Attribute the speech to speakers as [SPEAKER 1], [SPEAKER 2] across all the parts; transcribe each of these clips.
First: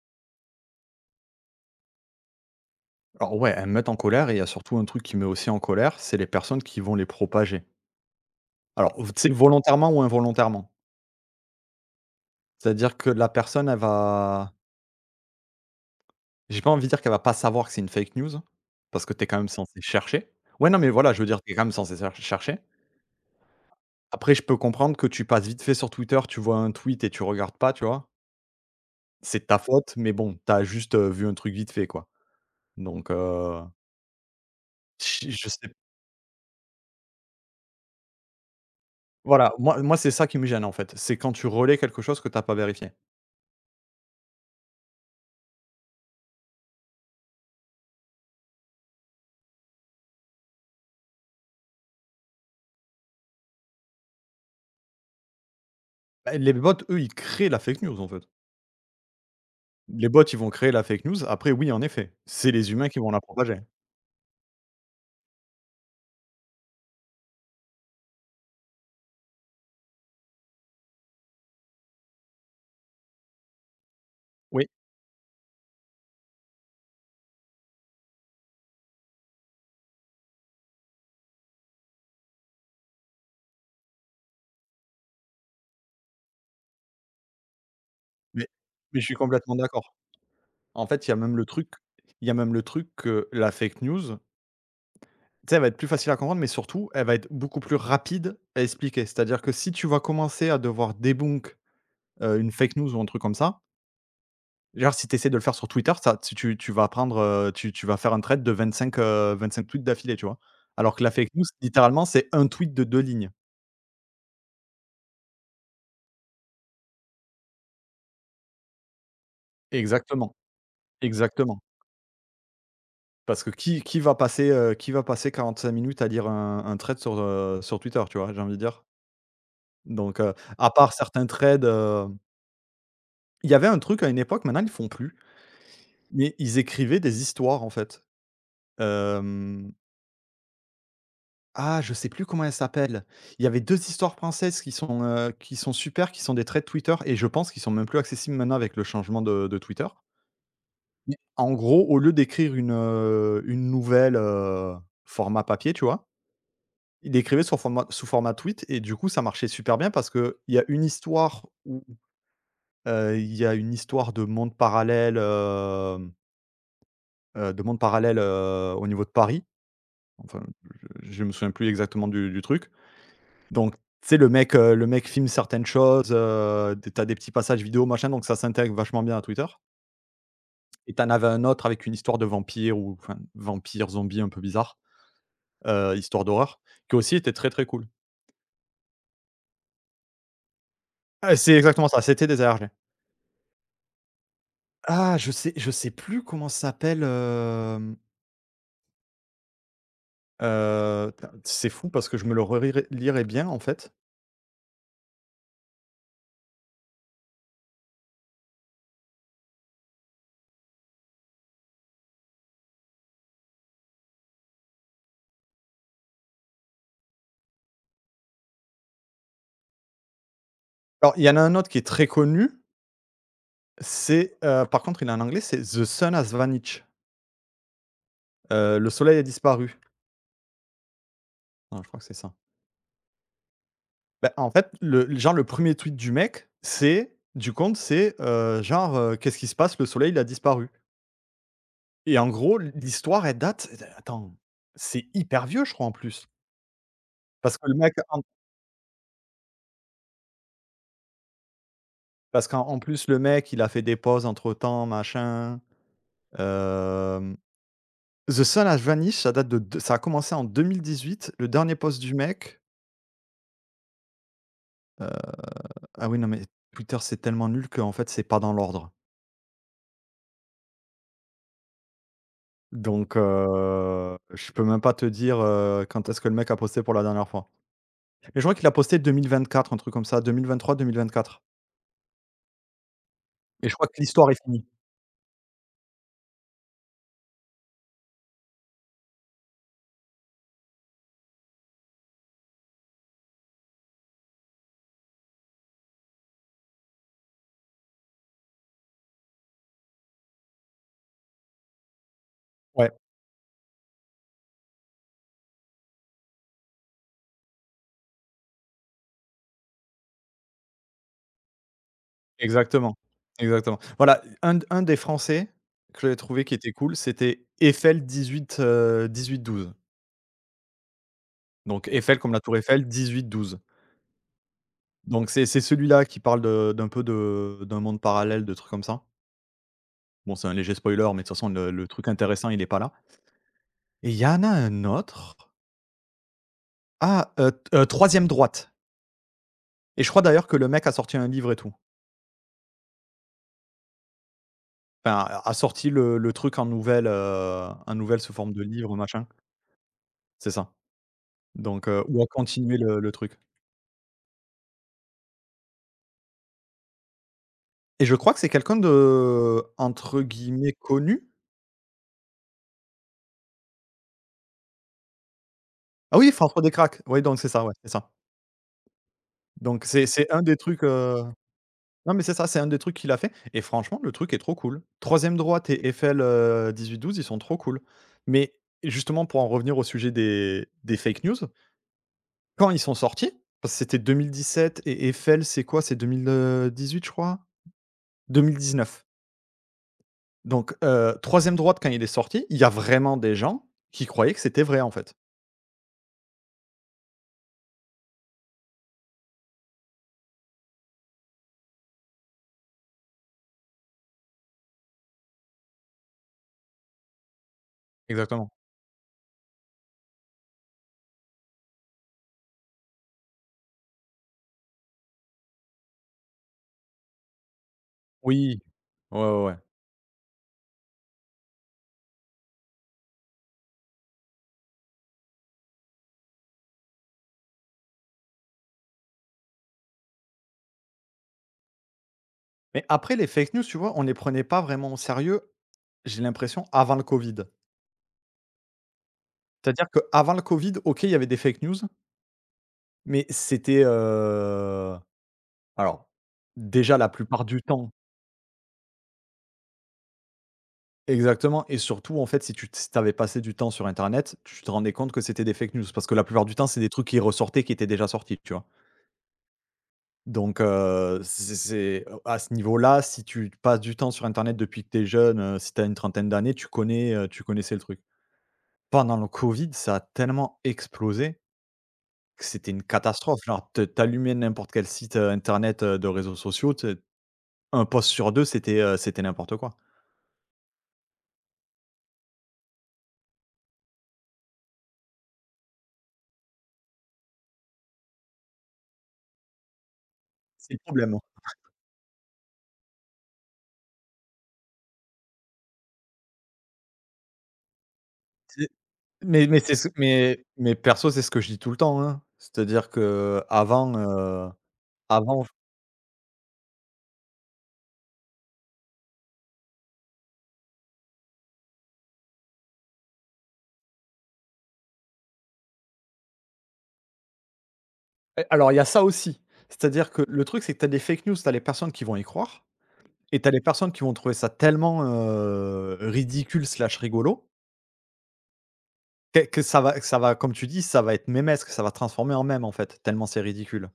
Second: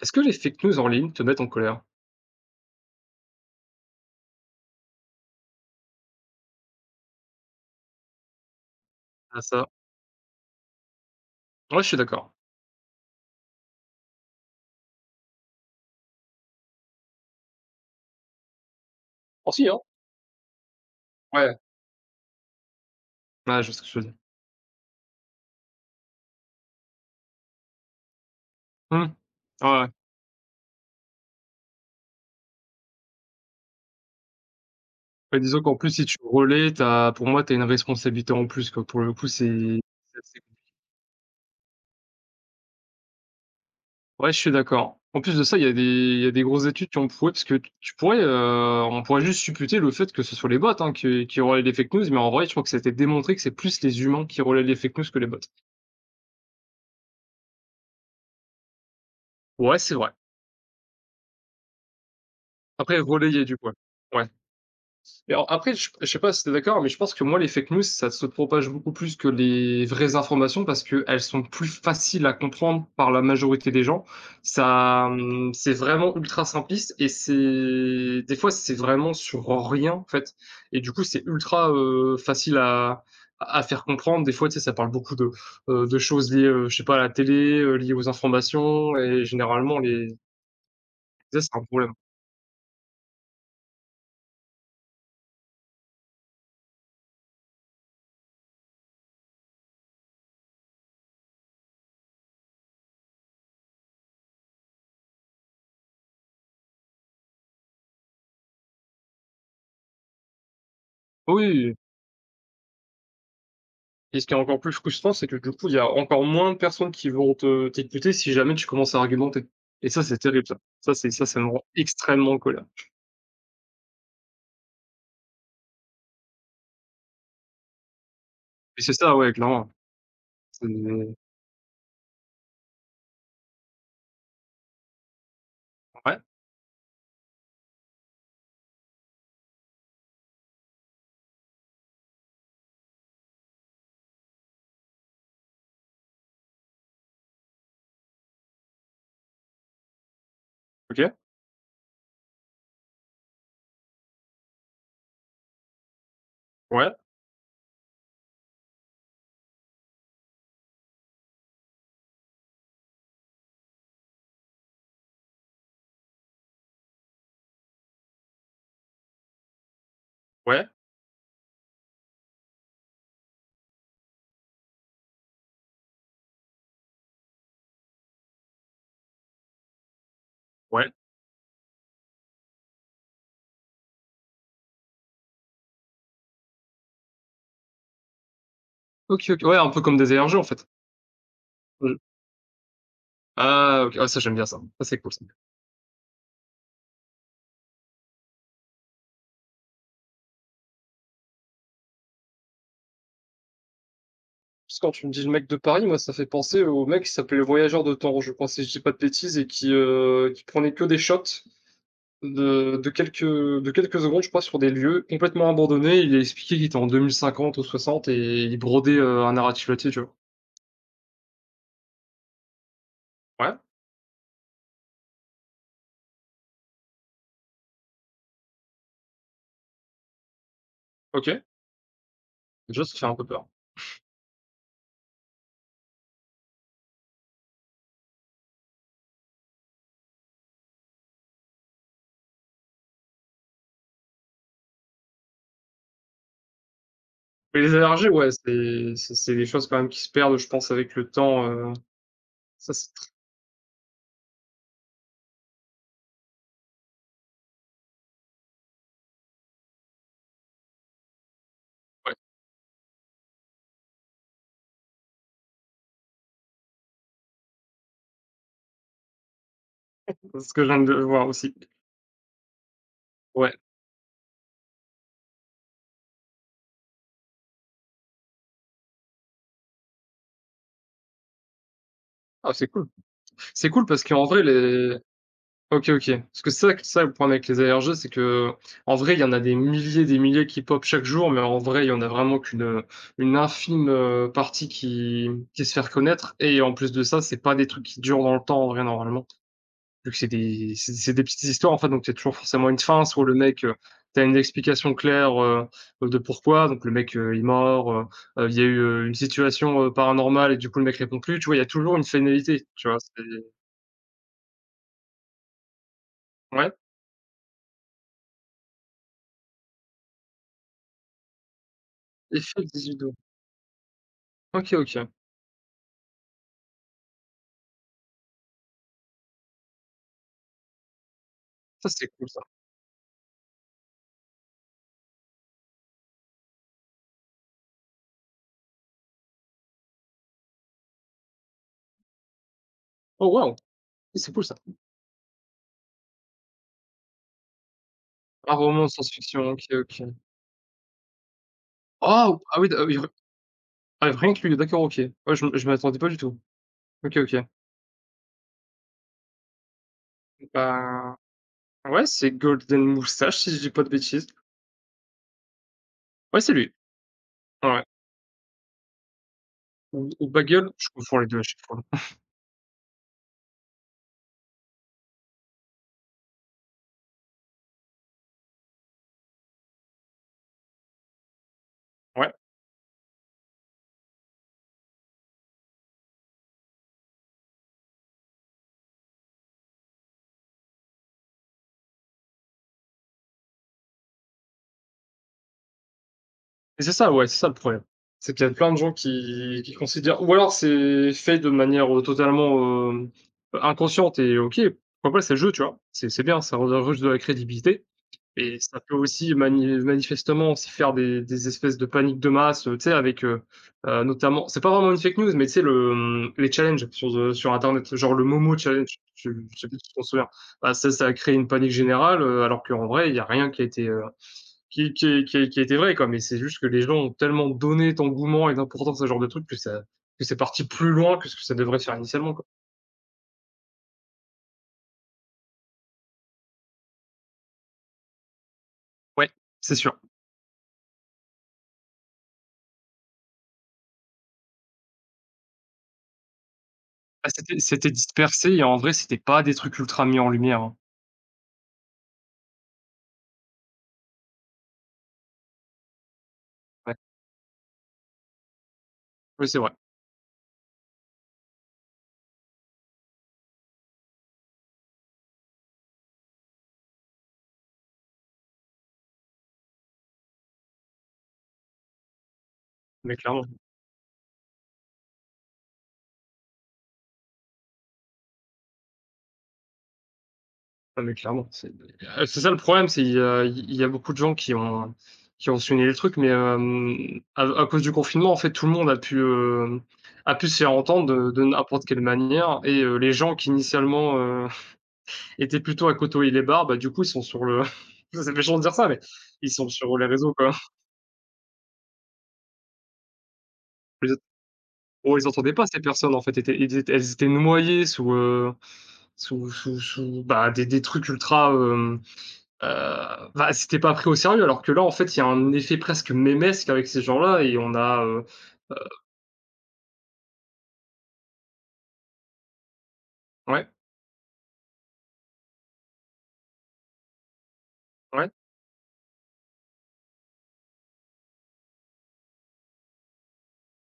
[SPEAKER 1] Est-ce que les fake news en ligne te mettent en colère?
[SPEAKER 2] Alors ouais, elles me mettent en colère et il y a surtout un truc qui me met aussi en colère, c'est les personnes qui vont les propager. Alors, tu sais,
[SPEAKER 1] Ah ça,
[SPEAKER 2] volontairement ou involontairement.
[SPEAKER 1] ouais, je suis d'accord.
[SPEAKER 2] C'est-à-dire que la personne, elle va J'ai pas envie de dire qu'elle va pas savoir que c'est une fake news, parce que t'es quand même
[SPEAKER 1] Ah si, hein.
[SPEAKER 2] censé chercher. Ouais, non, mais voilà, je veux dire, t'es
[SPEAKER 1] Ouais,
[SPEAKER 2] quand même censé chercher.
[SPEAKER 1] ouais, je vois ce que tu veux dire.
[SPEAKER 2] Après, je peux comprendre que tu passes vite fait sur Twitter, tu vois un tweet et tu regardes pas, tu vois.
[SPEAKER 1] Mmh.
[SPEAKER 2] C'est de ta
[SPEAKER 1] Ouais, ouais.
[SPEAKER 2] faute, mais bon, t'as juste vu un truc vite fait, quoi. Donc, euh, je
[SPEAKER 1] Bah,
[SPEAKER 2] je
[SPEAKER 1] disons
[SPEAKER 2] sais.
[SPEAKER 1] qu'en plus si tu relais, t'as, pour moi, tu as une responsabilité en plus quoi. Pour le coup,
[SPEAKER 2] Voilà, moi, c'est
[SPEAKER 1] c'est
[SPEAKER 2] ça qui
[SPEAKER 1] assez
[SPEAKER 2] me gêne, en fait. C'est quand tu relais quelque chose que t'as pas vérifié.
[SPEAKER 1] ouais, je suis d'accord. En plus de ça, il y a des il y a des grosses études qui ont prouvé parce que tu pourrais, on pourrait juste supputer le fait que ce soit les bots, hein, qui relaient les fake news, mais en vrai, je crois que ça a été démontré que c'est plus les humains qui relaient les fake news que les bots.
[SPEAKER 2] Bah, les bots, eux, ils créent la fake news, en fait.
[SPEAKER 1] Ouais, c'est
[SPEAKER 2] Les
[SPEAKER 1] vrai.
[SPEAKER 2] bots, ils vont créer la fake news. Après, oui, en effet, c'est les humains
[SPEAKER 1] Après
[SPEAKER 2] qui vont la
[SPEAKER 1] relayer du
[SPEAKER 2] propager.
[SPEAKER 1] coup, ouais. Ouais. Mais alors après, je sais pas si tu es d'accord, mais je pense que moi, les fake news, ça se propage beaucoup plus que les vraies informations parce qu'elles sont plus faciles à comprendre par la majorité des gens.
[SPEAKER 2] Oui,
[SPEAKER 1] Ça, c'est vraiment ultra simpliste et c'est des fois, c'est vraiment sur rien, en fait et du coup, c'est ultra, facile à faire comprendre. Des fois, tu sais, ça parle beaucoup de choses liées, je sais pas, à la télé, liées aux
[SPEAKER 2] mais
[SPEAKER 1] informations
[SPEAKER 2] mais je suis
[SPEAKER 1] et
[SPEAKER 2] complètement
[SPEAKER 1] généralement
[SPEAKER 2] d'accord.
[SPEAKER 1] les
[SPEAKER 2] En fait, il y a même
[SPEAKER 1] ça,
[SPEAKER 2] le
[SPEAKER 1] c'est un
[SPEAKER 2] truc
[SPEAKER 1] problème.
[SPEAKER 2] il y a même le truc que la fake news, tu sais, elle va être plus facile à comprendre, mais surtout, elle va être beaucoup plus rapide à expliquer. C'est-à-dire que si tu vas commencer à devoir débunk, une fake news ou un truc comme ça, genre, si tu essaies de le faire sur Twitter, ça tu tu tu vas prendre, tu tu vas faire un thread de 25, 25 tweets d'affilée, tu vois? Alors que la fake news,
[SPEAKER 1] Oui.
[SPEAKER 2] littéralement, c'est un tweet de deux lignes.
[SPEAKER 1] Et ce qui est encore plus frustrant, c'est que du coup, il y a encore moins de personnes qui vont te t'écouter si jamais tu commences à argumenter. Et ça, c'est
[SPEAKER 2] Exactement.
[SPEAKER 1] terrible, ça. Ça, c'est ça, ça me
[SPEAKER 2] Exactement.
[SPEAKER 1] rend extrêmement en colère.
[SPEAKER 2] Parce que qui va passer, qui va passer 45 minutes à lire un trade sur, sur Twitter, tu vois? J'ai envie de
[SPEAKER 1] Et
[SPEAKER 2] dire.
[SPEAKER 1] c'est ça, ouais, clairement.
[SPEAKER 2] Donc,
[SPEAKER 1] C'est
[SPEAKER 2] à part certains trades, il y avait un truc à une époque, maintenant ils le font plus,
[SPEAKER 1] ouais,
[SPEAKER 2] mais ils écrivaient des histoires en fait. Hem, ah je sais plus comment elles s'appellent. Il y avait 2 histoires françaises qui sont super, qui sont des trades Twitter et je pense qu'ils sont même plus accessibles maintenant avec le changement de Twitter.
[SPEAKER 1] OK,
[SPEAKER 2] Mais en gros, au lieu d'écrire une nouvelle, format papier, tu vois?
[SPEAKER 1] ouais,
[SPEAKER 2] Il écrivait sur format sous format tweet et du coup, ça marchait super bien parce qu'il y a une histoire où, il y a une histoire de monde parallèle, hem, de monde parallèle, au niveau de Paris. Enfin,
[SPEAKER 1] ouais,
[SPEAKER 2] je me souviens plus exactement du truc. Donc, tu sais, le mec filme certaines choses, tu as des petits passages vidéo, machin, donc ça s'intègre vachement bien à Twitter.
[SPEAKER 1] ouais.
[SPEAKER 2] Et t'en avais un autre avec une histoire de vampire ou enfin, vampire, zombie un peu bizarre, histoire d'horreur, qui aussi était très, très cool.
[SPEAKER 1] OK, OK. Ouais, un peu comme des ARG, en fait.
[SPEAKER 2] Ah, c'est exactement
[SPEAKER 1] Mmh.
[SPEAKER 2] ça, c'était des ARG.
[SPEAKER 1] Ah OK, ah ça, j'aime bien ça. Ça, c'est cool,
[SPEAKER 2] Ah,
[SPEAKER 1] ça.
[SPEAKER 2] je sais plus comment ça s'appelle, tain, c'est fou parce que je me le relirais bien, en fait.
[SPEAKER 1] Parce que quand tu me dis le mec de Paris, moi, ça fait penser au mec qui s'appelait le voyageur de Temps, je crois, si je dis pas de bêtises et qui prenait que des shots de de quelques secondes, je crois, sur des lieux complètement abandonnés. Il a expliqué qu'il était en 2050 ou 60 et il brodait, un narratif là-dessus, tu vois?
[SPEAKER 2] Alors, il y en a un autre qui est très connu,
[SPEAKER 1] Ouais,
[SPEAKER 2] c'est, par contre il est en anglais, c'est The Sun Has Vanished, le soleil a disparu.
[SPEAKER 1] OK.
[SPEAKER 2] Non, je crois que c'est ça.
[SPEAKER 1] Déjà, ça fait un peu peur.
[SPEAKER 2] Bah, en fait, le premier tweet du mec, c'est du compte, c'est, genre, «Qu'est-ce qui se passe? Le soleil, il a disparu» et en gros, l'histoire, elle date attends, c'est hyper vieux, je crois, en plus. Parce
[SPEAKER 1] Mais
[SPEAKER 2] que
[SPEAKER 1] les
[SPEAKER 2] le mec
[SPEAKER 1] allergies,
[SPEAKER 2] en
[SPEAKER 1] ouais, c'est des choses quand même qui se perdent, je pense, avec le temps,
[SPEAKER 2] Parce qu'en
[SPEAKER 1] ça
[SPEAKER 2] en
[SPEAKER 1] c'est tr
[SPEAKER 2] plus, le mec, il a fait des pauses entre-temps, machin, hem, The Sun Has Vanished, ça date de ça a commencé en 2018. Le dernier post
[SPEAKER 1] ouais,
[SPEAKER 2] du mec, heu ah oui, non, mais Twitter, c'est tellement nul qu'en fait, c'est pas dans l'ordre.
[SPEAKER 1] c'est ce que je viens de voir aussi.
[SPEAKER 2] Donc
[SPEAKER 1] Ouais.
[SPEAKER 2] je peux même pas te dire, quand est-ce que le mec a posté pour la dernière fois. Et je crois qu'il a posté 2024, un truc comme ça, 2023-2024.
[SPEAKER 1] Ah, c'est cool. C'est
[SPEAKER 2] Et je
[SPEAKER 1] cool
[SPEAKER 2] crois que
[SPEAKER 1] parce qu'en
[SPEAKER 2] l'histoire
[SPEAKER 1] vrai
[SPEAKER 2] est finie.
[SPEAKER 1] les OK, OK. Parce que c'est ça que ça le problème avec les ARG, c'est que en vrai, il y en a des milliers qui pop chaque jour, mais en vrai, il y en a vraiment qu'une, une infime, partie qui se fait reconnaître et en plus de ça, c'est pas des trucs qui durent dans le temps en vrai normalement, vu que c'est des petites histoires en fait, donc t'as toujours forcément une
[SPEAKER 2] Ouais,
[SPEAKER 1] fin, soit le mec, tu une explication claire, de pourquoi, donc le mec, il est mort, il y a eu, une situation, paranormale et du coup le mec répond plus, tu vois? Il y a toujours une finalité, tu
[SPEAKER 2] exactement,
[SPEAKER 1] vois? C'est
[SPEAKER 2] exactement. Voilà, un des Français que j'avais trouvé qui
[SPEAKER 1] ouais?
[SPEAKER 2] était cool, c'était Eiffel 18-12. Donc Eiffel comme la tour
[SPEAKER 1] Effet
[SPEAKER 2] Eiffel,
[SPEAKER 1] 18 doigts.
[SPEAKER 2] 18-12.
[SPEAKER 1] OK, OK.
[SPEAKER 2] Donc c'est celui-là qui parle de d'un peu de d'un monde parallèle, de trucs comme ça. Bon, c'est un léger spoiler, mais de toute façon le
[SPEAKER 1] Ça, c'est
[SPEAKER 2] truc
[SPEAKER 1] cool ça.
[SPEAKER 2] intéressant, il est pas là. Et il y en a un autre ah, t 3 droite. Et je crois d'ailleurs que le mec a sorti un livre et tout.
[SPEAKER 1] Oh waouh! Oui, c'est cool ça.
[SPEAKER 2] Enfin, a sorti le truc en en nouvelle sous forme
[SPEAKER 1] Un
[SPEAKER 2] de
[SPEAKER 1] roman de
[SPEAKER 2] livre, machin.
[SPEAKER 1] science-fiction, OK, OK.
[SPEAKER 2] C'est ça. Donc ou à
[SPEAKER 1] Oh! Ah oui, d
[SPEAKER 2] continuer
[SPEAKER 1] ah oui,
[SPEAKER 2] le
[SPEAKER 1] r
[SPEAKER 2] le truc.
[SPEAKER 1] ah rien que lui, d'accord, OK. Ouais, je m'y attendais pas du tout. OK, OK.
[SPEAKER 2] Et je crois que c'est quelqu'un de entre guillemets
[SPEAKER 1] Bah,
[SPEAKER 2] «connu».
[SPEAKER 1] ouais, c'est Golden Moustache, si je dis pas de bêtises.
[SPEAKER 2] Ah oui,
[SPEAKER 1] Ouais, c'est
[SPEAKER 2] François
[SPEAKER 1] lui.
[SPEAKER 2] Descraques. Oui, donc c'est ça, ouais,
[SPEAKER 1] Ouais.
[SPEAKER 2] c'est ça. Donc c'est
[SPEAKER 1] Ou
[SPEAKER 2] c'est un des
[SPEAKER 1] Bagel,
[SPEAKER 2] trucs,
[SPEAKER 1] je confonds les 2. À chaque fois.
[SPEAKER 2] non, mais c'est ça, c'est un des trucs qu'il a fait et franchement, le truc est trop cool. Troisième droite et Eiffel, 18-12, ils sont trop cool. Mais justement, pour en revenir au sujet des fake news,
[SPEAKER 1] Ouais.
[SPEAKER 2] quand ils sont sortis, parce que c'était sept et Eiffel, c'est quoi? C'est 2018, je crois? 2019. Donc, 3 droite quand il est sorti, il y a vraiment des gens qui croyaient que c'était vrai, en fait.
[SPEAKER 1] Et c'est ça, ouais, c'est ça le problème. C'est qu'il y a plein de gens qui considèrent ou alors c'est fait de manière, totalement, inconsciente et OK, pourquoi pas, c'est le jeu, tu vois? C'est bien, ça redonne juste de la crédibilité.
[SPEAKER 2] Exactement.
[SPEAKER 1] Et ça peut aussi mani manifestement aussi faire des espèces de paniques de masse, tu sais avec, notamment c'est pas vraiment une fake news, mais tu sais le, mmh, les challenges sur, sur internet, genre le Momo
[SPEAKER 2] Oui.
[SPEAKER 1] challenge,
[SPEAKER 2] Ouais,
[SPEAKER 1] je
[SPEAKER 2] ouais, ouais.
[SPEAKER 1] je sais plus si tu t'en souviens? Bah, ça a créé une panique générale, alors qu'en vrai il y a rien qui a été, qui est qui est qui était vrai quoi, mais c'est juste que les gens ont tellement donné d'engouement et d'importance à ce genre de truc que ça que c'est parti plus loin que ce que ça devrait faire initialement quoi.
[SPEAKER 2] Mais après les fake news, tu vois, on les prenait pas vraiment au sérieux, j'ai l'impression, avant le Covid.
[SPEAKER 1] Ouais, c'est
[SPEAKER 2] C'est-à-dire
[SPEAKER 1] sûr.
[SPEAKER 2] qu'avant le Covid, OK, il y avait des fake news, mais c'était, alors, déjà la
[SPEAKER 1] Bah,
[SPEAKER 2] plupart
[SPEAKER 1] c'était
[SPEAKER 2] du
[SPEAKER 1] c'était
[SPEAKER 2] temps.
[SPEAKER 1] dispersé et en vrai c'était pas des trucs ultra mis en lumière, hein.
[SPEAKER 2] Exactement et surtout, en fait, si tu passé du temps sur internet, tu te rendais compte que c'était des fake news parce que la plupart du temps, c'est des
[SPEAKER 1] Ouais,
[SPEAKER 2] trucs qui ressortaient, qui étaient déjà sortis, tu vois?
[SPEAKER 1] oui c'est vrai.
[SPEAKER 2] Donc c'est à ce niveau-là, si tu passes du temps sur internet depuis que tu es jeune, si tu as une trentaine d'années, tu connais, tu connaissais le truc. Pendant le covid, ça a tellement explosé que c'était une
[SPEAKER 1] Mais
[SPEAKER 2] catastrophe.
[SPEAKER 1] clairement,
[SPEAKER 2] Genre te tu N'importe quel site, internet, de réseaux sociaux, tu sais, post sur 2, c'était, c'était n'importe quoi.
[SPEAKER 1] ah mais clairement, c'est ça le problème, c'est il y a beaucoup de gens qui ont souligné les trucs mais à cause du confinement, en fait, tout le monde a pu se faire
[SPEAKER 2] C'est le
[SPEAKER 1] entendre
[SPEAKER 2] problème.
[SPEAKER 1] de n'importe quelle manière et les gens qui initialement, étaient plutôt à côtoyer les bars, bah, du coup, ils sont sur le c'est méchant de
[SPEAKER 2] C'est
[SPEAKER 1] dire ça, mais ils
[SPEAKER 2] mais
[SPEAKER 1] sont
[SPEAKER 2] c'est ce
[SPEAKER 1] sur les réseaux, quoi.
[SPEAKER 2] mais perso, c'est ce que je dis tout le temps, hein. C'est-à-dire qu'avant,
[SPEAKER 1] Les ent on les
[SPEAKER 2] avant f
[SPEAKER 1] entendait pas ces personnes, en fait, étaient ils étaient elles étaient noyées sous, sous sous sous, bah, des trucs ultra, hem bah, c'était pas pris au sérieux, alors que là, en fait, il y a un effet presque mémesque avec ces gens-là et on a.
[SPEAKER 2] Alors
[SPEAKER 1] Euh,
[SPEAKER 2] il y a ça aussi. C'est-à-dire que le truc, c'est que tu as des fake news, tu as les personnes qui vont y croire et tu as les
[SPEAKER 1] ouais,
[SPEAKER 2] personnes qui vont trouver ça tellement, ridicule/rigolo
[SPEAKER 1] ouais.
[SPEAKER 2] que ça va comme tu dis, ça va être mémesque, ça va transformer en mème, en fait, tellement c'est ridicule.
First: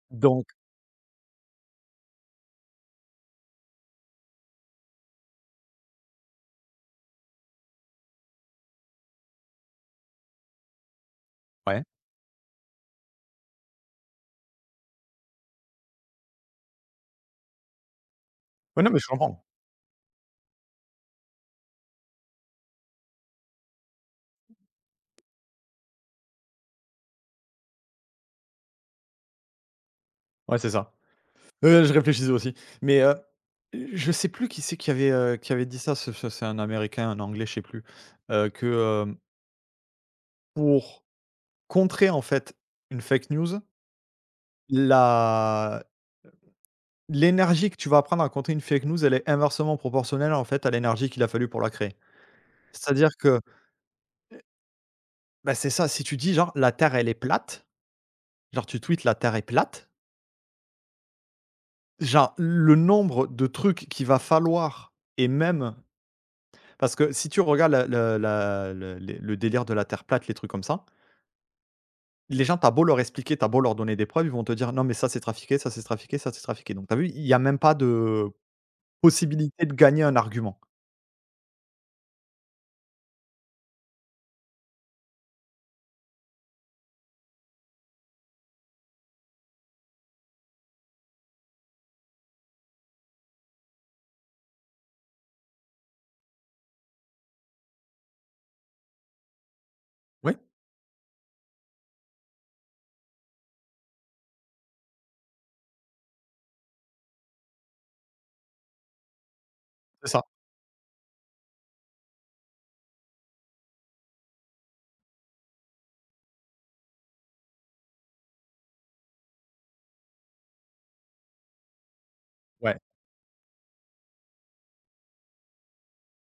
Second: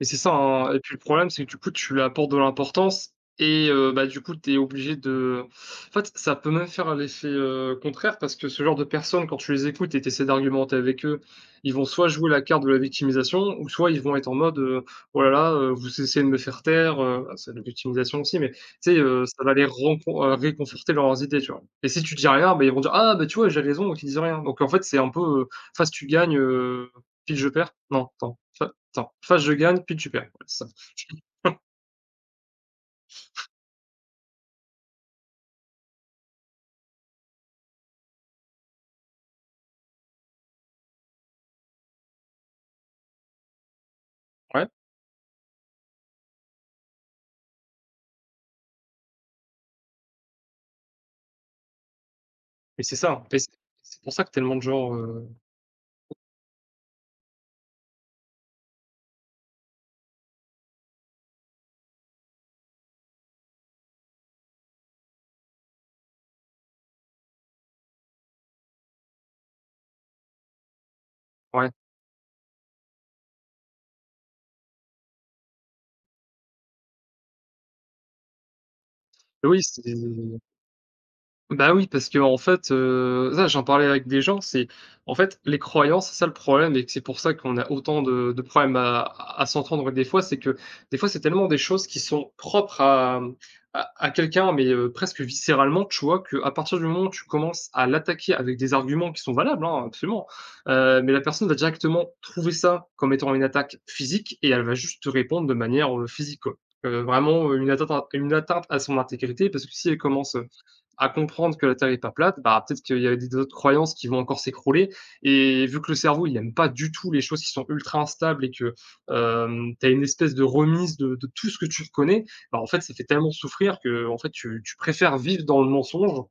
[SPEAKER 1] Et c'est ça,
[SPEAKER 2] Donc
[SPEAKER 1] hein et puis le problème, c'est que du coup, tu lui apportes de l'importance et bah, du coup, tu es obligé de en fait, ça peut même faire l'effet, contraire parce que ce genre de personnes, quand tu les écoutes et tu essaies d'argumenter avec eux, ils
[SPEAKER 2] ouais.
[SPEAKER 1] vont soit jouer la carte de la victimisation ou soit ils vont être en mode, «Oh là là, vous essayez de me faire taire», bah, c'est de la victimisation aussi, mais tu
[SPEAKER 2] Ouais, non,
[SPEAKER 1] sais,
[SPEAKER 2] mais je
[SPEAKER 1] ça
[SPEAKER 2] comprends.
[SPEAKER 1] va les rencon réconforter dans leurs idées, tu vois? Et si tu dis rien, bah, ils vont dire: «Ah, bah, tu vois, j'ai raison», donc ils disent rien. Donc en fait, c'est un peu, face tu gagnes, pile je perds. Non, attends, Attends, soit je gagne, puis tu perds. Ouais,
[SPEAKER 2] Ouais,
[SPEAKER 1] c'est ça.
[SPEAKER 2] c'est ça. Je réfléchissais aussi. Mais, je sais plus qui c'est qui avait dit ça, ce ce c'est un américain, un anglais, je sais plus, heu, que, hem, pour contrer en fait une fake news,
[SPEAKER 1] Ouais,
[SPEAKER 2] la l'énergie que tu vas apprendre à contrer une fake news, elle est inversement proportionnelle en fait à l'énergie qu'il a fallu pour la créer.
[SPEAKER 1] mais c'est
[SPEAKER 2] C'est-à-dire
[SPEAKER 1] ça, hein, et
[SPEAKER 2] que,
[SPEAKER 1] c'est pour ça que tellement de gens,
[SPEAKER 2] bah, c'est ça, si tu dis genre: «La terre elle est plate», genre tu tweets: «La terre est plate», genre le nombre de trucs qu'il va falloir et même. Parce que si tu regardes la la la le les le délire de la terre plate, les trucs comme ça,
[SPEAKER 1] ouais,
[SPEAKER 2] les gens, t'as beau leur expliquer, t'as beau leur donner des preuves, ils vont te dire: «Non mais ça c'est trafiqué, ça c'est trafiqué, ça c'est trafiqué». Donc t'as vu, il y a même pas de
[SPEAKER 1] oui,
[SPEAKER 2] possibilité de
[SPEAKER 1] c'est
[SPEAKER 2] gagner un argument.
[SPEAKER 1] Bah oui, parce que en fait, ça j'en parlais avec des gens, c'est en fait, les croyances, c'est ça le problème et que c'est pour ça qu'on a autant de problèmes à s'entendre des fois, c'est que des fois, c'est tellement des choses qui sont propres à, mmh, à quelqu'un, mais presque viscéralement, tu vois? Qu'à partir du moment où tu commences à l'attaquer avec des arguments qui sont valables, hein, absolument,
[SPEAKER 2] Oui.
[SPEAKER 1] mais la personne va directement trouver ça comme étant une attaque physique et elle va juste te répondre de manière, physique, quoi. Vraiment, une atteinte à son intégrité parce que si elle
[SPEAKER 2] C'est ça.
[SPEAKER 1] commence, à comprendre que la Terre n'est pas plate, bah, peut-être qu'il y a des autres croyances qui vont encore s'écrouler. Et vu que le cerveau, il n'aime pas du tout les choses qui sont ultra instables et que tu as une espèce de remise de, tout ce que tu connais, bah, en
[SPEAKER 2] Ouais,
[SPEAKER 1] fait, ça fait tellement souffrir que en fait, tu préfères vivre dans le mensonge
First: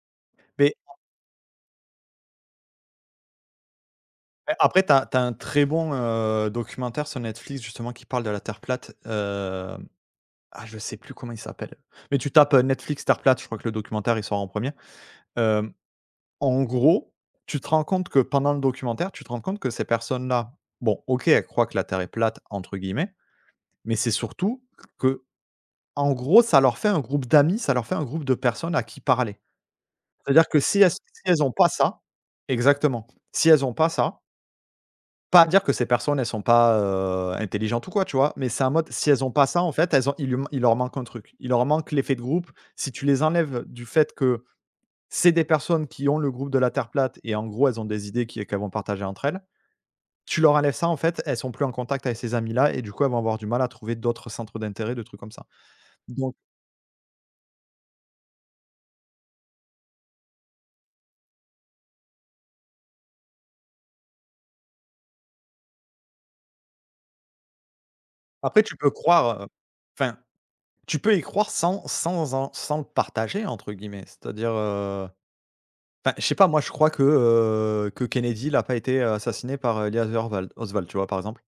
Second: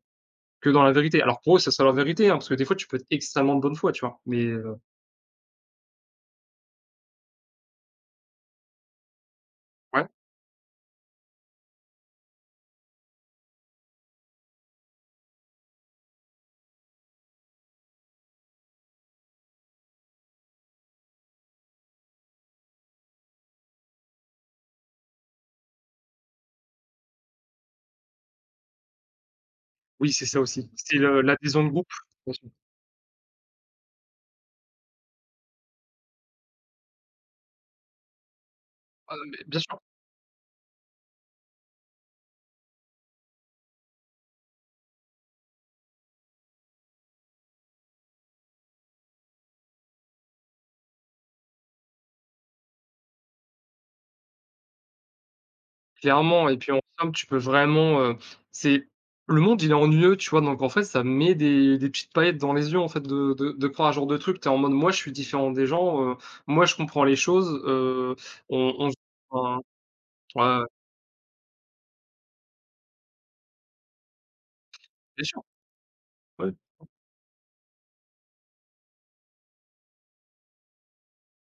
[SPEAKER 1] que
[SPEAKER 2] mais
[SPEAKER 1] dans la vérité. Alors pour eux, ça sera la vérité, hein, parce que des fois, tu peux être extrêmement de bonne foi, tu vois. Mais
[SPEAKER 2] après t'as as un très bon, documentaire sur Netflix justement qui parle de la terre plate,
[SPEAKER 1] ouais,
[SPEAKER 2] ah je sais plus comment il s'appelle, mais tu tapes, Netflix terre plate, je crois que le documentaire il sort en premier. Er En gros, tu te rends compte que pendant le documentaire, tu te rends compte que ces personnes-là, bon, OK, elles croient que la terre est «plate» entre guillemets, mais c'est surtout que, en gros, ça leur fait un groupe d'amis, ça leur fait un groupe de personnes à qui parler.
[SPEAKER 1] oui, c'est ça
[SPEAKER 2] C'est-à-dire que
[SPEAKER 1] aussi.
[SPEAKER 2] si elles
[SPEAKER 1] C'est
[SPEAKER 2] si
[SPEAKER 1] le-
[SPEAKER 2] elles ont
[SPEAKER 1] l'adhésion
[SPEAKER 2] pas
[SPEAKER 1] de groupe.
[SPEAKER 2] ça
[SPEAKER 1] Bien sûr.
[SPEAKER 2] exactement. Si elles ont pas ça, pas à dire que ces personnes, elles sont pas, intelligentes ou quoi, tu vois? Mais c'est un mode, si
[SPEAKER 1] Ah,
[SPEAKER 2] elles ont
[SPEAKER 1] mais
[SPEAKER 2] pas
[SPEAKER 1] bien
[SPEAKER 2] ça, en
[SPEAKER 1] sûr.
[SPEAKER 2] fait, elles ont il lui il leur manque un truc. Il leur manque l'effet de groupe. Si tu les enlèves du fait que c'est des personnes qui ont le groupe de la Terre plate et en gros, elles ont des idées qui qu'elles vont partager entre elles. Tu leur enlèves ça, en fait, elles sont plus en contact avec ces amis-là et du coup, elles vont avoir du mal à trouver d'autres centres d'intérêt, de trucs comme ça. Donc
[SPEAKER 1] Clairement et puis en somme, tu peux vraiment, c'est le monde il est ennuyeux, tu vois? Donc en fait, ça met des petites paillettes dans les yeux, en fait, de croire à ce genre de truc. T'es en mode: «Moi, je suis différent des gens, moi, je comprends les choses,
[SPEAKER 2] après, tu
[SPEAKER 1] on
[SPEAKER 2] peux
[SPEAKER 1] se»
[SPEAKER 2] croire,
[SPEAKER 1] enfin,
[SPEAKER 2] enfin,
[SPEAKER 1] ouais, ouais,
[SPEAKER 2] tu peux y croire sans le «partager» entre guillemets. C'est-à-dire,
[SPEAKER 1] bien sûr,
[SPEAKER 2] enfin, je sais pas,
[SPEAKER 1] ouais,
[SPEAKER 2] moi, je crois que, Kennedy il pas été assassiné par, Lee Osberwald Oswald, tu vois, par exemple.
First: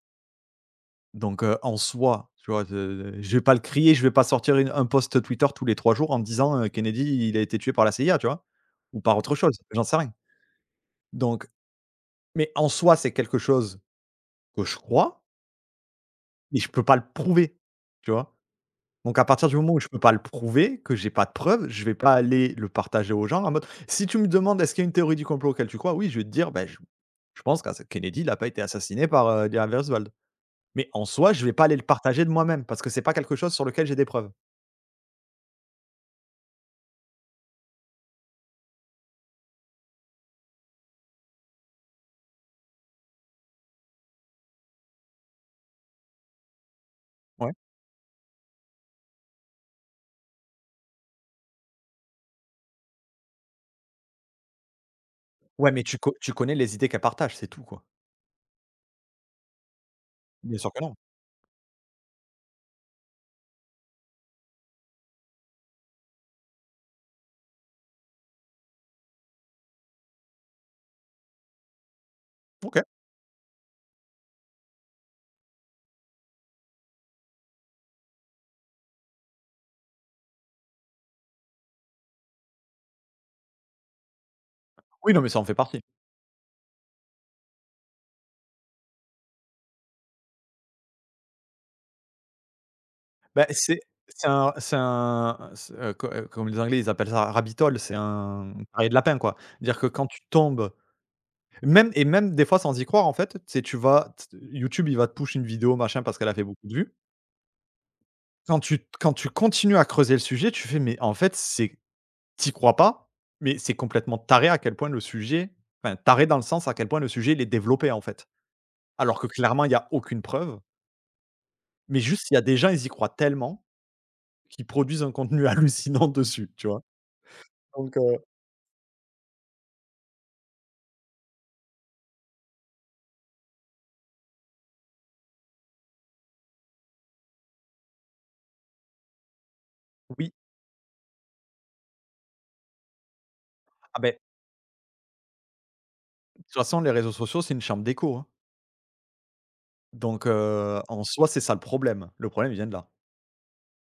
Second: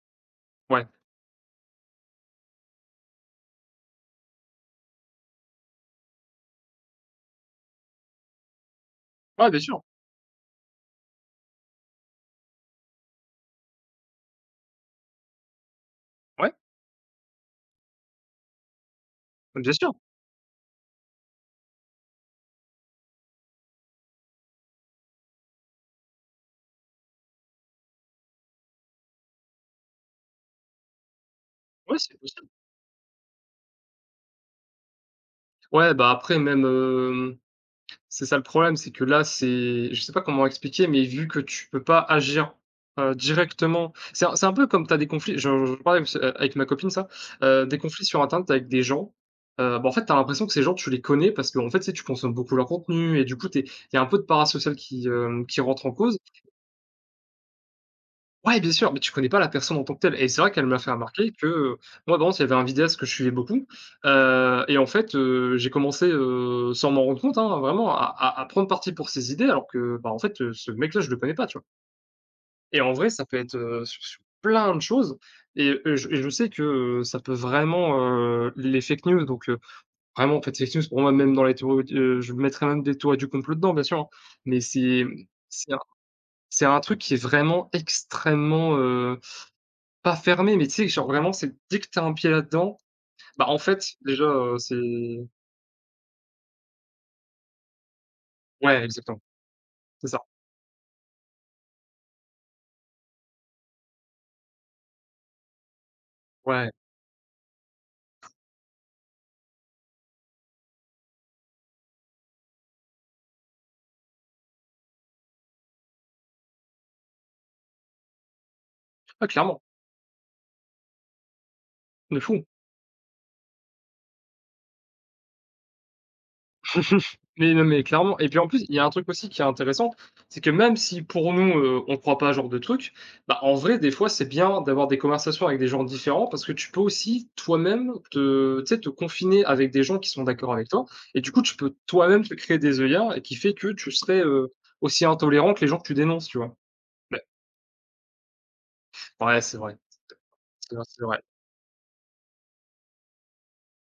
[SPEAKER 1] ouais,
[SPEAKER 2] Donc, en soi, tu vois, je vais pas le crier, je vais pas sortir une un post Twitter tous les 3 jours en me disant, «Kennedy, il a été tué par la CIA», tu vois? Ou par autre
[SPEAKER 1] ouais,
[SPEAKER 2] chose,
[SPEAKER 1] bien sûr,
[SPEAKER 2] j'en sais rien. Donc mais en soi, c'est quelque chose que je crois,
[SPEAKER 1] ouais,
[SPEAKER 2] mais je peux pas le prouver, tu vois? Donc à partir du
[SPEAKER 1] bien
[SPEAKER 2] moment où je
[SPEAKER 1] sûr,
[SPEAKER 2] peux pas le prouver, que j'ai pas de preuves, je vais pas aller le partager aux gens en mode si tu me demandes: «Est-ce qu'il y a une théorie du complot auquel tu crois?» oui, je vais te dire: ben je pense que Kennedy, il pas été assassiné par, Lee Harvey Oswald». Mais en soi, je vais pas aller le
[SPEAKER 1] ouais, c'est
[SPEAKER 2] partager de
[SPEAKER 1] possible.
[SPEAKER 2] moi-même parce que c'est pas quelque chose sur lequel j'ai des preuves.
[SPEAKER 1] Ouais, bah, après même, c'est ça le problème, c'est que là, c'est je sais pas comment expliquer, mais vu que tu peux pas agir, directement, c'est un peu comme tu as des conflits je j'en parlais parce avec ma copine ça,
[SPEAKER 2] Ouais.
[SPEAKER 1] des conflits sur internet avec des gens, bah, en fait, tu as l'impression que ces gens, tu les connais parce que en fait, tu sais, tu consommes beaucoup leur contenu et du coup, tu il y a un peu de parasocial qui, qui
[SPEAKER 2] Ouais, mais
[SPEAKER 1] rentre en cause.
[SPEAKER 2] tu connais les idées qu'elle partage, c'est tout, quoi.
[SPEAKER 1] Ouais, bien sûr, mais tu connais pas la personne en tant que telle et c'est vrai
[SPEAKER 2] Bien
[SPEAKER 1] qu'elle
[SPEAKER 2] sûr
[SPEAKER 1] m'a
[SPEAKER 2] que
[SPEAKER 1] fait
[SPEAKER 2] non.
[SPEAKER 1] remarquer que, moi, par exemple, il y avait un vidéaste que je suivais beaucoup, et en fait, j'ai commencé, sans m'en rendre compte, hein, vraiment à prendre parti pour ses idées alors que, bah, en fait, ce mec-là, je le connais pas, tu vois? Et
[SPEAKER 2] OK.
[SPEAKER 1] en vrai, ça peut être, sur sur plein de choses et je et je sais que, ça peut vraiment, les fake news donc vraiment, en fait, fake news pour moi, même dans les théories d je mettrais même des théories du complot dedans, bien sûr, hein, mais c'est,
[SPEAKER 2] Oui, non,
[SPEAKER 1] mmh,
[SPEAKER 2] mais ça en fait partie.
[SPEAKER 1] c'est un truc qui est vraiment extrêmement, euh, pas fermé, mais tu sais, genre vraiment, c'est dès que tu as un pied là-dedans,
[SPEAKER 2] Bah,
[SPEAKER 1] bah, en fait, déjà,
[SPEAKER 2] c'est un
[SPEAKER 1] c'est
[SPEAKER 2] c'est un c'est, co comme les Anglais, ils appellent ça rabbit hole, c'est un
[SPEAKER 1] ouais,
[SPEAKER 2] pareil de lapin,
[SPEAKER 1] exactement,
[SPEAKER 2] quoi. Dire que quand
[SPEAKER 1] c'est ça.
[SPEAKER 2] tu tombes même et même des fois sans y croire, en fait, c'est tu vas t YouTube, il va te push une vidéo, machin, parce qu'elle a fait beaucoup
[SPEAKER 1] Ouais,
[SPEAKER 2] de vues. Quand tu continues à creuser le sujet, tu fais: «Mais en fait, c'est t'y crois pas, mais c'est complètement taré à quel point le sujet» enfin, taré dans le sens à quel point le sujet, il est développé, en fait. Alors que
[SPEAKER 1] ouais, clairement,
[SPEAKER 2] clairement, il y a aucune preuve. Mais
[SPEAKER 1] de
[SPEAKER 2] juste, il y a
[SPEAKER 1] fou.
[SPEAKER 2] des gens, ils y croient tellement qu'ils produisent un contenu hallucinant dessus, tu vois?
[SPEAKER 1] Mais non, mais
[SPEAKER 2] Donc heu
[SPEAKER 1] clairement et puis en plus, il y a un truc aussi qui est intéressant, c'est que même si pour nous, on croit pas à ce genre de truc, bah, en vrai, des fois, c'est bien d'avoir des conversations avec des gens différents parce que tu peux aussi toi-même te tu sais, te confiner avec des gens qui sont
[SPEAKER 2] Oui,
[SPEAKER 1] d'accord avec toi et du coup, tu peux toi-même te créer des œillères et qui fait que tu
[SPEAKER 2] ah beh,
[SPEAKER 1] serais, aussi intolérant que les gens que tu dénonces, tu
[SPEAKER 2] de toute
[SPEAKER 1] vois?
[SPEAKER 2] façon, les réseaux
[SPEAKER 1] Ouais,
[SPEAKER 2] sociaux, c'est une chambre d'écho, hein.
[SPEAKER 1] ouais, c'est vrai,
[SPEAKER 2] Donc
[SPEAKER 1] c'est vrai, c'est
[SPEAKER 2] en soi,
[SPEAKER 1] vrai.
[SPEAKER 2] c'est ça le problème. Le problème, il vient de là.